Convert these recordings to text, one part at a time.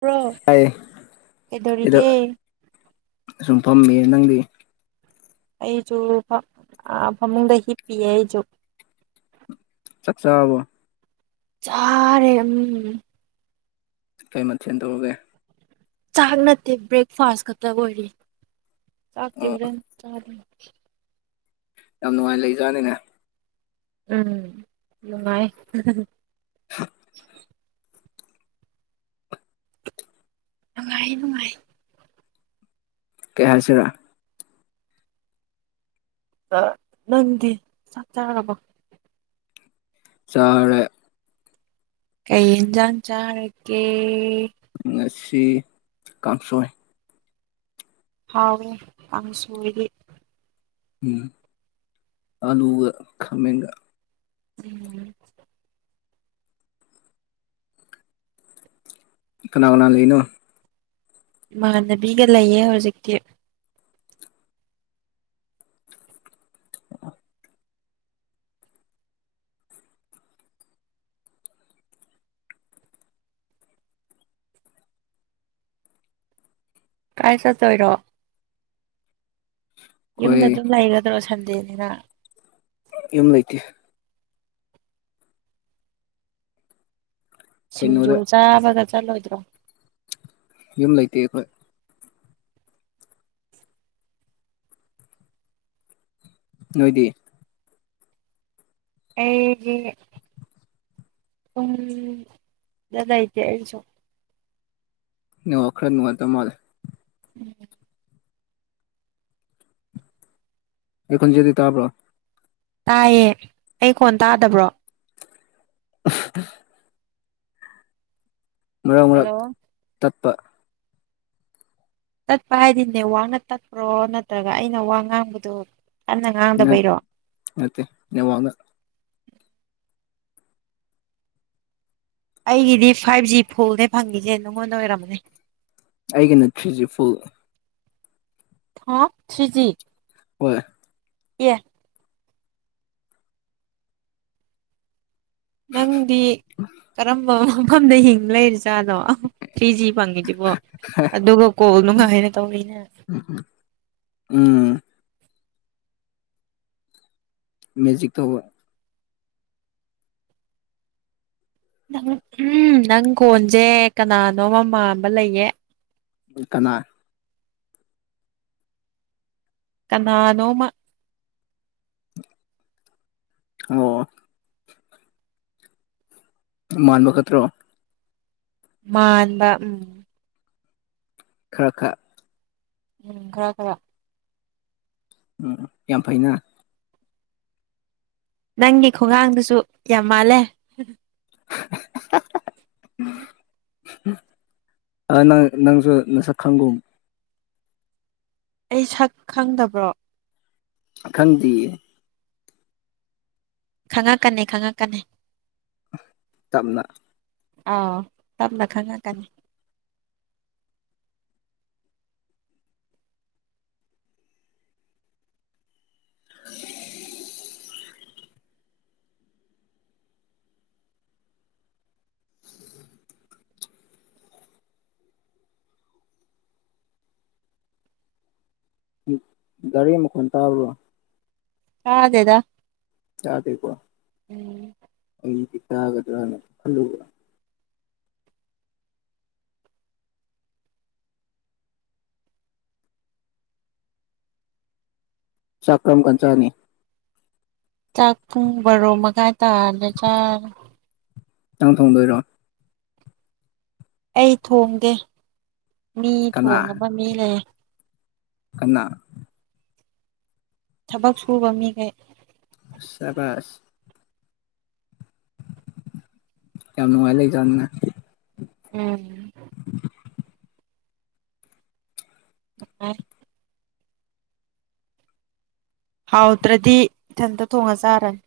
bro ꯇꯥꯏꯌꯦ ꯑꯩꯗꯣ ꯀꯩꯗꯧꯔꯤꯒꯦ ꯁꯨꯝ ꯐꯝꯃꯤꯃꯦ ꯅꯪꯗꯤ ꯑꯩꯁꯨ ꯐꯥ ꯐꯃꯨꯡꯗ ꯍꯤꯞꯄꯤꯌꯦ ꯑꯩꯁꯨ ꯆꯥꯛꯆꯥꯕꯣ ꯆꯔꯦ ꯎꯝ ꯀꯩ ꯃꯊꯦꯜ ꯇꯧꯔꯒꯦ ꯆꯥꯛ ꯅꯠꯇꯦ ꯕ꯭ꯔꯦꯛꯐꯥꯁ ꯈꯛꯇ ꯑꯣꯏꯔꯤ ꯆꯥꯛꯇꯤ ꯑꯣ ꯍꯔꯦꯟ ꯆꯅꯤ [inaudible] ꯌꯥꯝ ꯅꯨꯡꯉꯥꯏ ꯂꯩ ꯖꯥꯅꯤꯅꯦ ꯎꯝ ꯅꯨꯡꯉꯥꯏ ꯅꯨꯡꯉꯥꯏ ꯅꯨꯡꯉꯥꯏ ꯀꯩ ꯍꯥꯏꯁꯤꯔ ꯅꯪꯗꯤ ꯆꯥꯛ ꯆꯥꯔꯕꯣ ꯆꯥꯔꯦ ꯀꯩ ꯏꯟꯖꯥꯡ ꯆꯔꯥ ꯒꯦ ꯉꯁꯤ ꯀꯥꯡꯁꯣꯏ ꯍꯥꯎꯋꯦ ꯀꯥꯡꯁꯣꯏꯗꯤ ꯎꯝ ꯑꯂꯨꯒ ꯈꯥꯃꯦꯟꯒ ꯎꯝ ꯀꯅꯥ ꯀꯅꯥ ꯂꯩꯅꯣ ꯏꯃꯥꯟꯅꯕꯤꯒ ꯂꯩꯌꯦ ꯍꯧꯖꯤꯛꯇꯤ ꯀꯥꯏ ꯆꯠꯇꯣꯏꯔꯣ ꯌꯨꯝꯗ ꯑꯩꯈꯣꯏ ꯑꯗꯨꯝ ꯂꯩꯔꯗ꯭ꯔꯣ ꯁꯟꯗꯦꯅꯤꯅ ꯌꯨꯝ ꯂꯩꯇꯦ ꯁꯤꯡꯖꯨ ꯀꯩꯅꯣꯗ ꯆꯥꯕꯒ ꯆꯠꯂꯣꯏꯗ꯭ꯔꯣ ꯌꯨꯝ ꯂꯩꯇꯦ ꯑꯩꯈꯣꯏ ꯅꯣꯏꯗꯤ ꯑꯩꯒꯤ ꯌꯨꯝ ꯗꯥ ꯂꯩꯇꯦ ꯑꯩꯁꯨ ꯅꯦꯠꯋꯥꯛ ꯈꯔ ꯅꯨꯡꯉꯥꯏꯇꯕ ꯃꯥꯂꯦ ꯎꯝ ꯑꯩ ꯈꯣꯟꯖꯦꯜꯗꯤ ꯇꯥꯕ꯭ꯔꯣ ꯇꯥꯏꯌꯦ ꯑꯩ ꯈꯣꯟ ꯇꯥꯗꯕ꯭ꯔꯣ [unintelligible] ꯃꯔꯛ ꯃꯔꯛ ꯍꯜꯂꯣ ꯇꯠꯄ ꯇꯠꯄ ꯍꯥꯏꯗꯤ ꯅꯦꯠꯋꯥꯛꯅ ꯇꯠꯄ꯭ꯔꯣ ꯅꯠꯇ꯭ꯔꯒ ꯑꯩꯅ ꯋꯥ ꯉꯥꯡꯕꯗꯣ ꯀꯟꯅ ꯉꯥꯡꯗꯕꯩꯔꯣ ꯅꯠꯇꯦ ꯅꯦꯠꯋꯥꯛꯅ ꯑꯩꯒꯤꯗꯤ ꯐꯥꯏꯚ ꯖꯤ ꯐꯨꯜꯅꯦ ꯐꯪꯉꯤꯁꯦ ꯅꯉꯣꯟꯗ ꯑꯣꯏꯔꯝꯃꯅꯤ ꯑꯩꯒꯤꯅ ꯊ꯭ꯔꯤ ꯖꯤ ꯐꯨꯜ ꯍꯥ ꯊ꯭ꯔꯤ ꯖꯤ ꯍꯣꯏ ꯑꯦ ꯅꯪꯗꯤ ꯀꯔꯝꯕ ꯃꯐꯝꯗ ꯍꯤꯡ ꯂꯩꯔꯤꯖꯥꯠꯅꯣ ꯑꯍ ꯊ꯭ꯔꯤ ꯖꯤ ꯐꯪꯉꯤꯁꯤꯕꯣ ꯑꯗꯨꯒ ꯀꯣꯜ ꯅꯨꯡꯉꯥꯏꯅ ꯇꯧꯔꯤꯅꯦ [inaudible] ꯎꯝ ꯃꯦꯖꯤꯛ ꯇꯧꯕ ꯎꯝꯍꯨꯝ ꯅꯪ ꯀꯣꯟꯖꯦ ꯀꯅꯥꯅꯣꯝꯃ ꯃꯥꯟꯕ ꯂꯩꯌꯦ ꯀꯅꯥ ꯀꯅꯥꯅꯣꯝꯃ ꯑꯣ ꯃꯥꯟꯕ ꯈꯛꯇ꯭ꯔꯣ ꯃꯥꯟꯕ ꯎꯝ ꯈꯔ ꯈꯔ ꯎꯝ ꯈꯔ ꯈꯔ ꯎꯝ ꯎ ꯌꯥꯝ ꯐꯩꯅ ꯅꯪꯒꯤ ꯈꯨꯉꯥꯡꯗꯨꯁꯨ ꯌꯥꯝ ꯃꯥꯜꯂꯦ ꯑꯥ ꯅꯪ ꯅꯪꯁꯨ ꯅꯁꯛ ꯈꯪꯒꯨꯝ ꯑꯩ ꯁꯛ ꯈꯪꯗꯕ꯭ꯔꯣ ꯈꯪꯗꯤꯌꯦ ꯈꯪꯉꯛꯀꯅꯤ ꯈꯪꯉꯛꯀꯅꯤ ꯇꯞꯅ ꯑꯥ ꯇꯞꯅ ꯈꯪꯉꯛꯀꯅꯤ [unintelligible] ꯒꯥꯔꯤ ꯃꯈꯣꯟ ꯇꯥꯕ꯭ꯔꯣ ꯇꯥꯗꯦꯗ ꯇꯥꯗꯦꯀꯣ ꯑꯩꯗꯤ ꯇꯥꯒꯗ꯭ꯔꯥꯅ ꯈꯜꯂꯨꯕ ꯆꯥꯛ ꯀꯔꯝꯀꯥꯟ ꯆꯥꯅꯤ ꯆꯥꯛ ꯄꯨꯡ ꯕꯔꯣ ꯃꯈꯥꯏ ꯇꯥꯔꯗꯤ ꯆꯥꯔꯅꯤ ꯅꯪ ꯊꯣꯡꯗꯣꯏꯔꯣ ꯑꯩ ꯊꯣꯡꯗꯦ ꯃꯤ ꯀꯅꯥ ꯊꯣꯡꯅꯕ ꯃꯤ ꯂꯩꯌꯦ ꯀꯅꯥ ꯊꯕꯛ ꯁꯨꯕ ꯃꯤꯈꯩ ꯁꯕꯥꯁ ꯌꯥꯝ ꯅꯨꯡꯉꯥꯏ ꯂꯩꯖꯥꯠꯅꯤꯅ ꯎꯝ ꯅꯨꯡꯉꯥꯏ ꯍꯥꯎꯇ꯭ꯔꯗꯤ ꯏꯊꯟꯇ ꯊꯣꯡꯉ ꯆꯥꯔꯅꯤ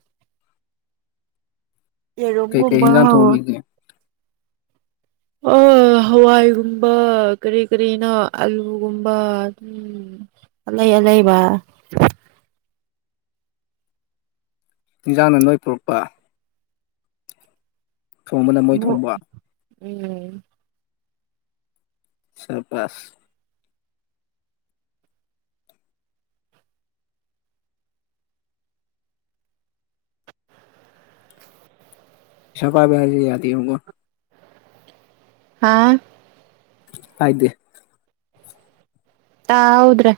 ꯀꯩ ꯀꯩ ꯌꯦꯔꯨꯝꯒꯨꯝꯕ ꯍꯤꯟꯖꯥꯡ ꯊꯣꯡꯕꯤꯒꯦ ꯑꯣ ꯍꯋꯥꯏꯒꯨꯝꯕ ꯀꯔꯤ ꯀꯔꯤꯅꯣ ꯑꯂꯨꯒꯨꯝꯕ ꯑꯗꯨꯝ ꯑꯂꯩ ꯑ ꯂꯩꯕ ꯏꯟꯁꯥꯡꯅ ꯅꯣꯏ ꯄꯨꯔꯛꯄ ꯊꯣꯡꯕꯅ ꯃꯣꯏ ꯊꯣꯡꯕ ꯎꯝ ꯁꯕꯥꯁ ꯄꯩꯁꯥ ꯄꯥꯏꯕ ꯍꯥꯏꯖꯤ ꯌꯥꯗꯦ ꯉꯣ ꯍꯥ ꯍꯥꯏꯗꯦ ꯇꯍꯧꯗ꯭ꯔꯦ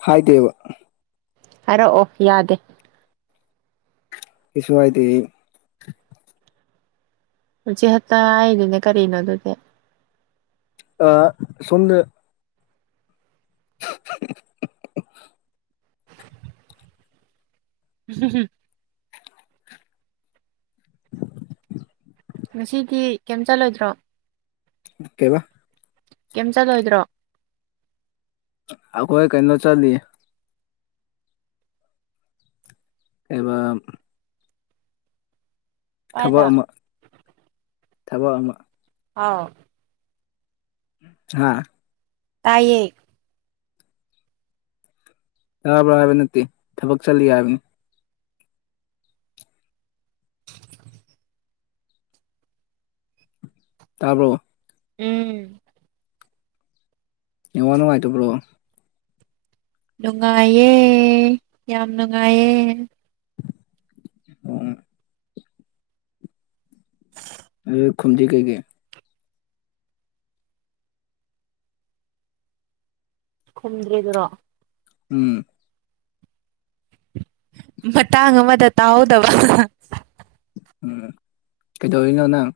ꯍꯥꯏꯗꯦꯕ ꯍꯥꯏꯔꯛꯑꯣ ꯌꯥꯗꯦ ꯀꯩꯁꯨꯍꯥꯏꯗꯦ ꯑꯩ ꯍꯧꯖꯤꯛꯇ ꯍꯥꯏꯗꯨꯅ ꯀꯔꯤꯅꯣ ꯑꯗꯨꯗꯤ ꯑꯥ ꯁꯣꯝꯗ ꯍꯨꯝ ꯍꯨꯝ ꯉꯁꯤꯗꯤ ꯀꯩꯝ ꯆꯠꯂꯣꯏꯗ꯭ꯔꯣ ꯀꯩꯕ ꯀꯩꯝ ꯆꯠꯂꯣꯏꯗ꯭ꯔꯣ ꯑꯩꯈꯣꯏ ꯀꯩꯅꯣ ꯆꯠꯂꯤꯌꯦ ꯀꯩꯕ ꯊꯥꯕꯛ ꯀꯥꯏꯗ ꯑꯃ ꯊꯥꯕꯛ ꯑꯃ ꯍꯥꯎ ꯍꯥꯥ ꯇꯥꯏꯌꯦ ꯇꯥꯕ꯭ꯔꯥ ꯍꯥꯏꯕ ꯅꯠꯇꯦ ꯊꯕꯛ ꯆꯠꯂꯤ ꯍꯥꯏꯕꯅꯤ ꯇꯥꯕ꯭ꯔꯣ ꯎꯝ ꯅꯦꯠ ꯋꯥꯛ ꯅꯨꯡꯉꯥꯏꯇꯕ꯭ꯔꯣ ꯅꯨꯡꯉꯥꯏꯌꯦ ꯌꯥꯝ ꯅꯨꯡꯉꯥꯏꯌꯦ ꯑꯣꯑꯣ ꯑꯗꯨꯒ ꯈꯨꯝꯗꯤ ꯀꯩꯒꯤ ꯈꯨꯝꯗ꯭ꯔꯤꯗꯨꯔꯣ ꯎꯝ ꯃꯇꯥꯡ ꯑꯃꯗ ꯇꯥꯍꯧꯗꯕ ꯎꯝ ꯀꯩꯗꯧꯔꯤꯅꯣ ꯅꯪ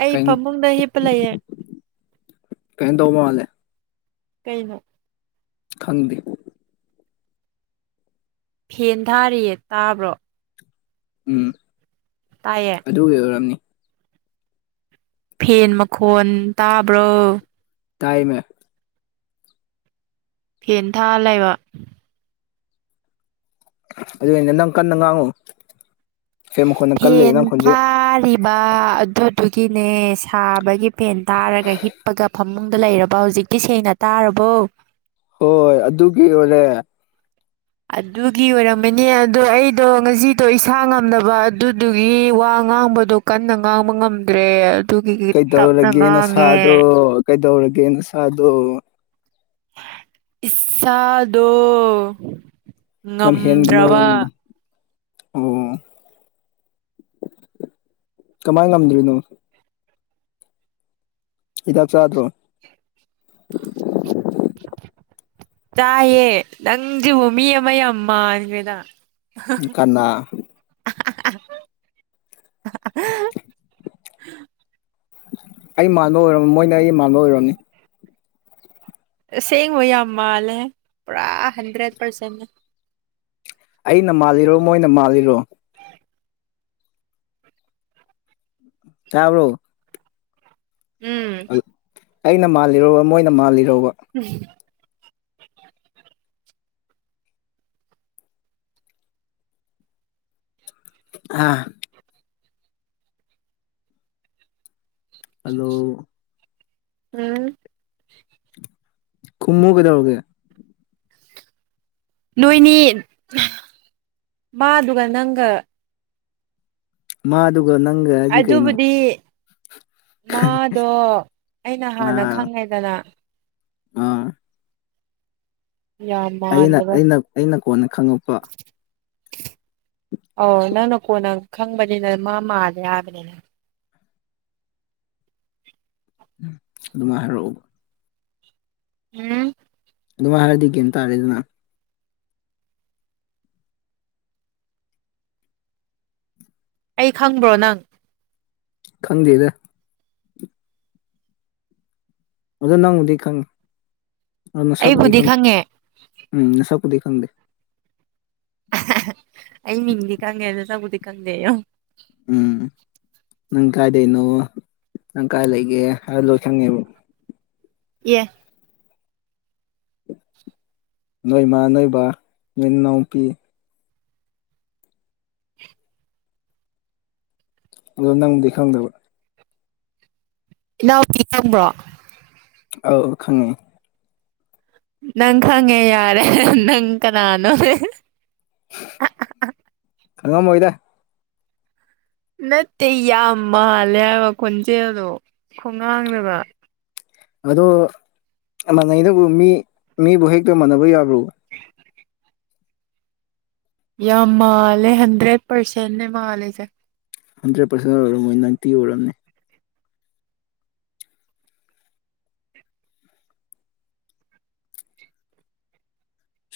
ꯑꯩ ꯀꯩꯝ ꯐꯃꯨꯡꯗ ꯍꯤꯞꯄ ꯂꯩꯌꯦ ꯗꯧꯃꯥꯂꯦ ꯀꯩꯅꯣ ꯈꯪꯗꯦ ꯐꯦꯟ ꯊꯥꯔꯤꯌꯦ ꯇꯥꯕ꯭ꯔꯣ ꯎꯝ ꯇꯥꯏꯌꯦ ꯑꯗꯨꯒꯤ ꯑꯣꯏꯔꯝꯅꯤ ꯐꯦꯟ ꯃꯈꯣꯟ ꯇꯥꯕ꯭ꯔꯣ ꯇꯥꯢꯃꯤ ꯐꯦꯟ ꯊꯥ ꯂꯩꯕ ꯑꯗꯨ ꯅꯪ ꯀꯟꯅ ꯉꯥꯡꯉꯣ ꯐꯦꯟ ꯊꯥꯔꯤꯕ ꯑꯗꯨ ꯑꯗꯨꯒꯤꯅꯦ ꯁꯥꯕꯒꯤ ꯐꯦꯟ ꯇꯥꯔꯒ ꯍꯤꯞꯄꯒ ꯐꯃꯨꯡꯗ ꯂꯩꯔꯕ ꯍꯧꯖꯤꯛꯇꯤ ꯁꯦꯡꯅ ꯇꯥꯨꯔꯕ [unintelligible] ꯍꯣꯏ ꯑꯗꯨꯒꯤ ꯑꯣꯏꯔꯦ ꯑꯗꯨꯒꯤ ꯑꯣꯏꯔꯝꯃꯅꯤ ꯑꯗꯣ ꯑꯩꯗꯣ ꯉꯁꯤꯗꯣ ꯏꯁꯥ ꯉꯝꯗꯕ ꯑꯗꯨꯗꯨꯒꯤ ꯋꯥ ꯉꯥꯡꯕꯗꯣ ꯀꯟꯅ ꯉꯥꯡꯕ ꯉꯝꯗ꯭ꯔꯦ ꯑꯗꯨꯒꯤ ꯇꯞꯅ ꯀꯩꯗꯧꯔꯒꯦ ꯉꯥꯡꯉꯦ ꯅꯁꯥꯗꯣ ꯀꯩꯗꯧꯔꯒꯦ ꯅꯁꯥꯗꯣ ꯏꯁꯥꯗꯣ ꯂꯝ ꯍꯦꯟꯒꯅꯣ ꯉꯝꯗ꯭ꯔꯕ ꯑꯣ ꯀꯃꯥꯏ ꯉꯝꯗ꯭ꯔꯤꯅꯣ ꯍꯤꯗꯥꯛ ꯆꯥꯗ꯭ꯔꯣ ꯆꯥꯏꯌꯦ ꯅꯪꯖꯤꯕꯨ ꯃꯤ ꯑꯃ ꯌꯥꯝ ꯃꯥꯟꯒ꯭ꯔꯦꯗ ꯀꯅꯥ [unintelligible] ꯑꯩ ꯃꯥꯟꯕ ꯑꯣꯏꯔꯝ ꯃꯣꯏꯅ ꯑꯩ ꯃꯥꯟꯕ ꯑꯣꯏꯔꯝꯅꯤ ꯑꯁꯦꯡꯕ ꯌꯥꯝ ꯃꯥꯜꯂꯦ ꯄꯨꯔꯥ ꯍꯟꯗ꯭ꯔꯦꯠ ꯄꯥꯔꯁꯦꯟ ꯑꯩꯅ ꯃꯥꯜꯂꯤꯔꯣ ꯃꯣꯏꯅ ꯃꯥꯜꯂꯤꯔꯣ ꯇꯥꯕ꯭ꯔꯣ ꯎꯝ ꯑꯩꯅ ꯃꯥꯜꯂꯤꯔꯣ ꯃꯣꯏꯅ ꯃꯥꯜꯂꯤꯔꯣ ꯎꯝ ꯍꯨ [unintelligible] ꯑꯥ ꯍꯜꯂꯣ ꯎꯝ ꯈꯨꯝꯃꯨ ꯀꯩꯗꯧꯔꯒꯦ ꯅꯣꯏꯅꯤ ꯃꯥꯗꯨꯒ ꯅꯪꯒ ꯃꯥꯗꯨꯒ ꯅꯪꯒ ꯍꯥꯏꯗꯤ ꯀꯩꯅꯣ ꯑꯗꯨꯕꯨꯗꯤ ꯃꯥꯗꯣ ꯑꯩꯅ ꯍꯥꯟꯅ ꯑꯥ ꯈꯪꯉꯦꯗꯅ ꯑꯥ ꯌꯥꯝ ꯑꯩꯅ ꯃꯥꯟꯕ꯭ꯔꯣ ꯑꯩꯅ ꯑꯩꯅ ꯀꯣꯟꯅ ꯈꯪꯉꯛꯄ ꯑꯣ ꯅꯪꯅ ꯀꯣꯟꯅ ꯈꯪꯕꯅꯤꯅ ꯃꯥ ꯃꯥꯂꯦ ꯍꯥꯏꯕꯅꯤꯅ ꯎꯝ ꯑꯗꯨꯃꯥꯏ ꯍꯥꯏꯔꯛꯎ ꯎꯝ ꯑꯗꯨꯝꯥꯏ ꯍꯥꯏꯔꯗꯤ ꯒ꯭ꯌꯥꯟ ꯇꯥꯔꯦꯗꯅ ꯑꯩ ꯈꯪꯕ꯭ꯔꯣ ꯅꯪ ꯈꯪꯗꯦꯗ ꯑꯗꯣ ꯅꯪꯕꯨꯗꯤ ꯈꯪꯉꯤ ꯅꯁꯛꯄꯨꯗꯤ ꯑꯩꯕꯨꯗꯤ ꯈꯪꯉꯤ ꯈꯪꯉꯦ ꯎꯝ ꯅꯁꯛꯄꯨꯗꯤ ꯈꯪꯗꯦ ꯑꯍꯥꯍꯥ ꯑꯩ ꯃꯤꯡꯗꯤ ꯈꯪꯉꯦ ꯅꯁꯛꯄꯨꯗꯤ ꯈꯪꯗꯦꯌꯣ ꯎꯝ ꯅꯪ ꯀꯥꯏꯗꯩꯅꯣ ꯅꯪ ꯀꯥꯏ ꯂꯩꯒꯦ ꯍꯥꯏꯕ ꯂꯣꯏ ꯈꯪꯉꯦꯕ ꯑꯦ ꯅꯣꯏ ꯃꯥ ꯅꯣꯏ ꯕꯥ ꯅꯣꯏ ꯅꯅꯥꯎꯄꯤ ꯑꯗꯣ ꯅꯪꯗꯤ ꯈꯪꯗꯕ ꯏꯅꯥꯎꯄꯤ ꯈꯪꯕ꯭ꯔꯣ ꯑꯧ ꯈꯪꯉꯦ ꯅꯪ ꯈꯪꯉꯦ ꯌꯥꯔꯦ ꯅꯪ ꯀꯅꯥꯅꯣ ꯑꯥ ꯑꯥ ꯍꯥ ꯈꯪꯉꯝꯃꯣꯏꯗ ꯅꯠꯇꯦ ꯌꯥꯝ ꯃꯥꯜꯂꯦ ꯍꯥꯏꯕ ꯈꯣꯟꯖꯦꯜꯗꯣ ꯈꯨꯉꯥꯡꯗꯨꯒ ꯑꯗꯣ ꯃꯥꯟꯅꯩꯅꯕꯨ ꯃꯤ ꯃꯤꯕꯨ ꯍꯦꯛꯇ ꯃꯥꯟꯅꯕ ꯌꯥꯕ꯭ꯔꯣ [inaudible] ꯌꯥꯝ ꯃꯥꯜꯂꯦ ꯍꯟꯗ꯭ꯔꯦꯠ ꯄꯥꯔꯁꯦꯟ ꯅꯦ ꯃꯥꯜꯂꯤꯁꯦ ꯍꯟꯗ꯭ꯔꯦꯠ ꯄꯥꯔꯁꯦꯟ ꯑꯣꯏꯔꯝꯃꯣꯏ ꯅꯥꯏꯟꯇꯤ ꯑꯣꯏꯔꯝꯅꯤ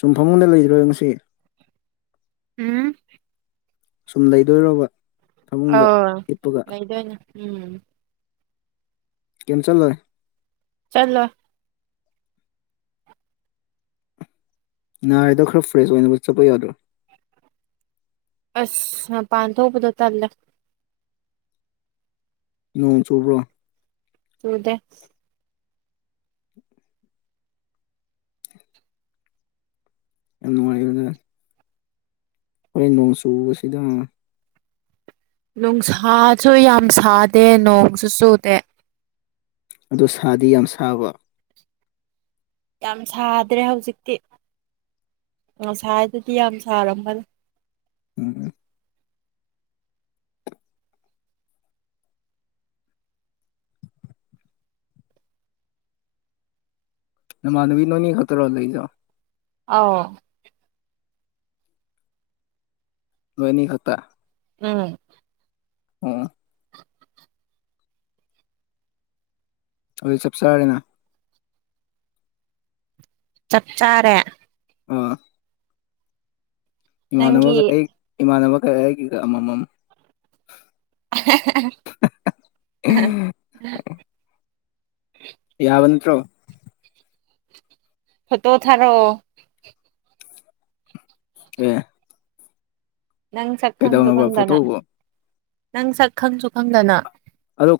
ꯁꯨꯝ ꯐꯃꯨꯡꯗ ꯂꯩꯔꯤꯔꯣꯉꯁꯤ ꯎꯝ ꯁꯨꯝ ꯂꯩꯗꯣꯏꯔꯣꯕ ꯐꯃꯨꯡꯗ ꯑꯥ ꯍꯤꯞꯄꯒ ꯂꯩꯗꯣꯏꯅꯦ ꯎꯝ ꯀꯩꯝ ꯆꯠꯂꯣꯏ ꯆꯠꯂꯣꯏ ꯅꯥꯔꯤꯗꯣ ꯈꯔ ꯐ꯭ꯔꯦꯁ ꯑꯣꯏꯅꯕ ꯆꯠꯂꯨ ꯌꯥꯗ꯭ꯔꯣ ꯑꯁ ꯃꯄꯥꯟ ꯊꯣꯛꯄꯗꯣ ꯇꯜꯂꯦ ꯅꯣꯡ ꯆꯨꯕ꯭ꯔꯣ ꯆꯨꯗꯦ [inaudible] ꯌꯥꯝ ꯅꯨꯡꯉꯥꯏꯔꯦꯗ ꯍꯣꯏ ꯅꯣꯡꯆꯨꯕꯁꯤꯗ ꯅꯨꯡꯁꯥꯁꯨ ꯌꯥꯝ ꯁꯥꯗꯦ ꯅꯣꯡꯁꯨ ꯆꯨꯗꯦ ꯑꯗꯣ ꯁꯥꯗꯤ ꯌꯥꯝ ꯁꯥꯕ ꯌꯥꯝ ꯁꯥꯗ꯭ꯔꯦ ꯍꯧꯖꯤꯛꯇꯤ ꯉꯁꯥꯏꯗꯗꯤ ꯌꯥꯝ ꯁꯥꯔꯝꯕꯅꯦ ꯎꯝ ꯎꯝ ꯅꯃꯥꯟꯅꯕꯤ ꯅꯣꯏꯅꯤ ꯈꯛꯇꯔꯣ ꯂꯩꯗꯣ ꯑꯥꯎ ꯅꯣꯏꯑꯅꯤ ꯈꯛꯇ ꯎꯝ ꯑꯣ ꯑꯗꯨ ꯆꯞꯆꯥꯔꯦꯅ ꯆꯞ ꯆꯥꯔꯦ ꯑꯥ ꯅꯪꯒꯤ ꯏꯃꯥꯟꯅꯕꯒ ꯑꯩ ꯏꯃꯥꯟꯅꯕꯒ ꯑꯩꯒꯤꯒ ꯑꯃꯃꯝ [unintelligible] ꯌꯥꯕ ꯅꯠꯇ꯭ꯔꯣ ꯐꯣꯇꯣ ꯊꯥꯔꯛꯑꯣ ꯑꯦ ꯅꯪ ꯁꯛ ꯈꯪꯁꯨ ꯀꯩꯗꯧꯅꯕ ꯈꯪꯗꯅ ꯐꯣꯇꯣꯕꯨ ꯅꯪ ꯁꯛ ꯈꯪꯁꯨ ꯈꯪꯗꯅ ꯑꯗꯣ